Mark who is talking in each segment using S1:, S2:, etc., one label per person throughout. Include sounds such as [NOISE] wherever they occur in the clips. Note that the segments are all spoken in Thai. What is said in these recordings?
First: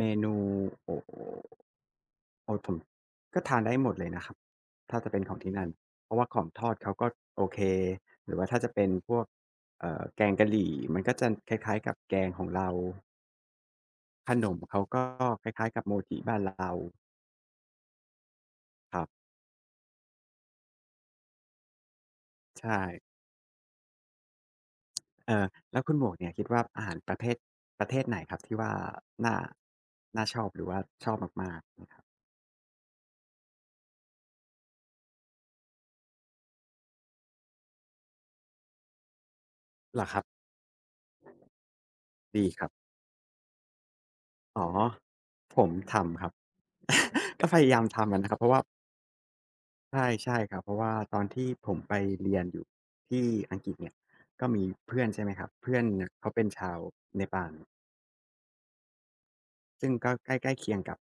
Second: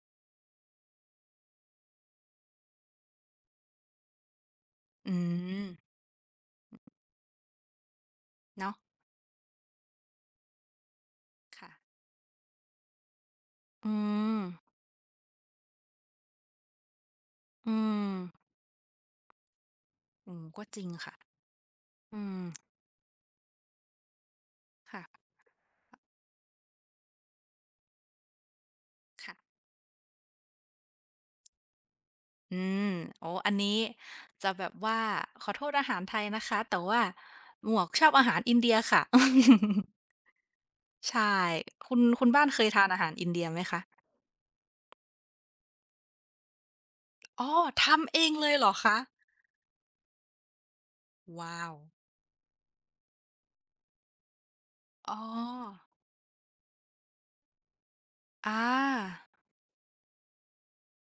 S1: menu โอ้ [UNINTELLIGIBLE] ก็ทานได้หมดเลยนะครับ ถ้าจ
S2: อ
S1: ะ
S2: ื
S1: เป็นของที่นั่น
S2: ม
S1: เพราะว่าของทอดเขา ก็โอเค หรือว่า ถ้า
S2: เน
S1: จ
S2: า
S1: ะ
S2: ะ
S1: เป็นพวก เอ่อ แกงกะหรี่ มันก็จะคล
S2: ค่ะ
S1: ้าย ๆ กับแกงของเรา
S2: อื
S1: ขน
S2: ม
S1: มเขาก็คล้าย ๆ กับโมจิบ้านเรา
S2: อืม
S1: ครับ
S2: เออ ก็จริงค่ะ อืม
S1: ใช่
S2: ค่ะ
S1: เออ แล้วคุณหมวกเนี่ย คิดว่าอาหารประเภท ประเทศไหนครับที่ว่า
S2: ค
S1: น
S2: ่
S1: ่
S2: ะ
S1: า น่าชอบ หรือว่าชอบมาก ๆ
S2: อืม อ๋อ อันนี้จะแบบว่า ขอโทษอาหารไทยนะคะ แต่ว่าหมวกชอบอาหารอินเดียค่ะ [LAUGHS]
S1: เหรอครับ
S2: ใช่ คุณ คุณบ
S1: ด
S2: ้า
S1: ี
S2: นเค
S1: คร
S2: ย
S1: ับ
S2: ทานอาหารอินเดียไหมคะ?
S1: อ๋อ ผมทำครับ
S2: อ
S1: ก็
S2: ๋อ
S1: พยายาม
S2: ท
S1: ท
S2: ำ
S1: ำก
S2: เ
S1: ั
S2: อ
S1: นอะ
S2: ง
S1: ครับ เ
S2: เ
S1: พ
S2: ล
S1: ราะ
S2: ย
S1: ว่
S2: เ
S1: า
S2: หรอคะ?
S1: ใช่ ๆ ครับ เพราะว่าตอนท
S2: ว
S1: ี่
S2: ้า
S1: ผ
S2: ว
S1: มไปเรียนอยู่ที่อังกฤษเนี่ย ก็มีเพื่อน
S2: อ๋
S1: ใช
S2: อ
S1: ่ไหมครับ เพื่อนเนี่ยเขาเป็นชาวเนปาล
S2: อา
S1: ซึ่งก็ใกล้ ใกล้เคียงกับ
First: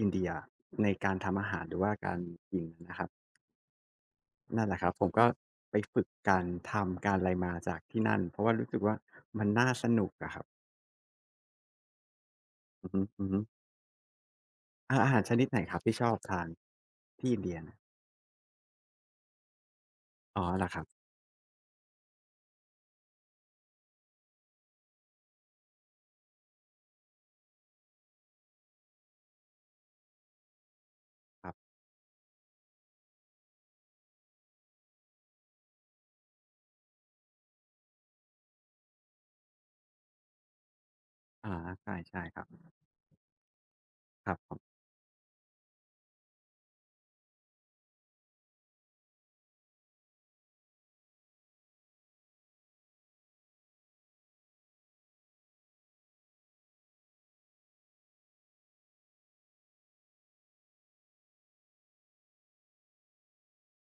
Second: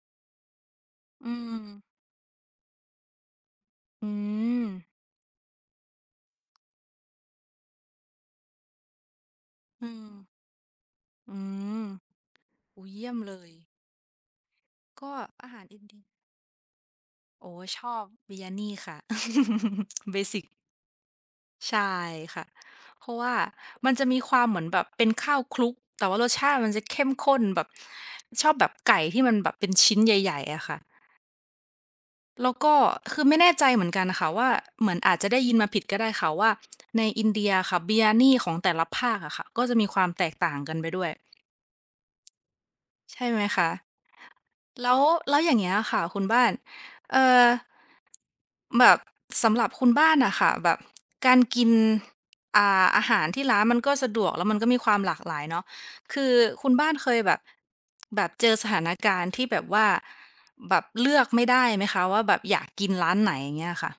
S1: อินเดียในการ
S2: อื
S1: ทำอาหาร หรื
S2: ม
S1: อว่าการกินนะครับ
S2: อื
S1: นั่นแหละ
S2: ม
S1: ครับ ผมก็ไปฝึกการทำการอะไรมาจากที่นั่น เพราะว่ารู้สึกว่า มันน่า
S2: อ
S1: ส
S2: ื
S1: น
S2: ม
S1: ุกอะครับ
S2: อืม โอ้โ
S1: อื
S2: ฮ
S1: อ
S2: เยี่ยมเล
S1: ฮึ ๆ
S2: ย
S1: อ
S2: ก
S1: อา
S2: ็
S1: หารชน
S2: อ
S1: ิด
S2: าห
S1: ไหน
S2: าร
S1: ค
S2: อ
S1: ร
S2: ิ
S1: ับ
S2: น
S1: ท
S2: เ
S1: ี
S2: ด
S1: ่
S2: ี
S1: ช
S2: ย
S1: อบทานที่อิน
S2: โอ
S1: เด
S2: ้
S1: ีย
S2: ชอบ biryani ค่ะ [CHUCKLES] เบส
S1: อ๋
S2: ิ
S1: อ
S2: ก
S1: เหรอครับ?
S2: ใช่ค่ะ เพราะว่ามันจะมีความเหมือนแบบเป็นข้าวคลุก แต่ว่ารสชาติมันจะเข้มข้นแบบ ชอบแบบไก่ที่มันแบบเป็นชิ้นใหญ่ ๆ อะค่ะ
S1: ครับ
S2: แล้วก็ คือ ไม่แน่ใจเหมือนกันน่ะค่ะว่า เหมือนอาจจะได้ยินมาผิดก็ได้ค่ะว่า ในอินเดียอะค่ะ biryani ของแต่ละภาคอะค่ะ ก็จะมีความแตกต่างกันไปด้วย
S1: อ่า ใช่ ๆ ครับ
S2: ใช่ไหมคะ
S1: ครับผม
S2: แล้ว แล้วอย่างเงี้ยอะค่ะคุณบ้าน เอ่อ แบบ สำหรับคุณบ้านน่ะค่ะ แบบ การกิน อ่า อาหารที่ร้านมันก็สะดวก แล้วมันก็มีความหลากหลายเนาะ คือคุณบ้านเคยแบบ แบบเจอสถานการณ์ที่แบบว่า แบบเลือกไม่ได้ไหมคะ ว่าแบบอยากกินร้านไหน อย่างเงี้ยค่ะ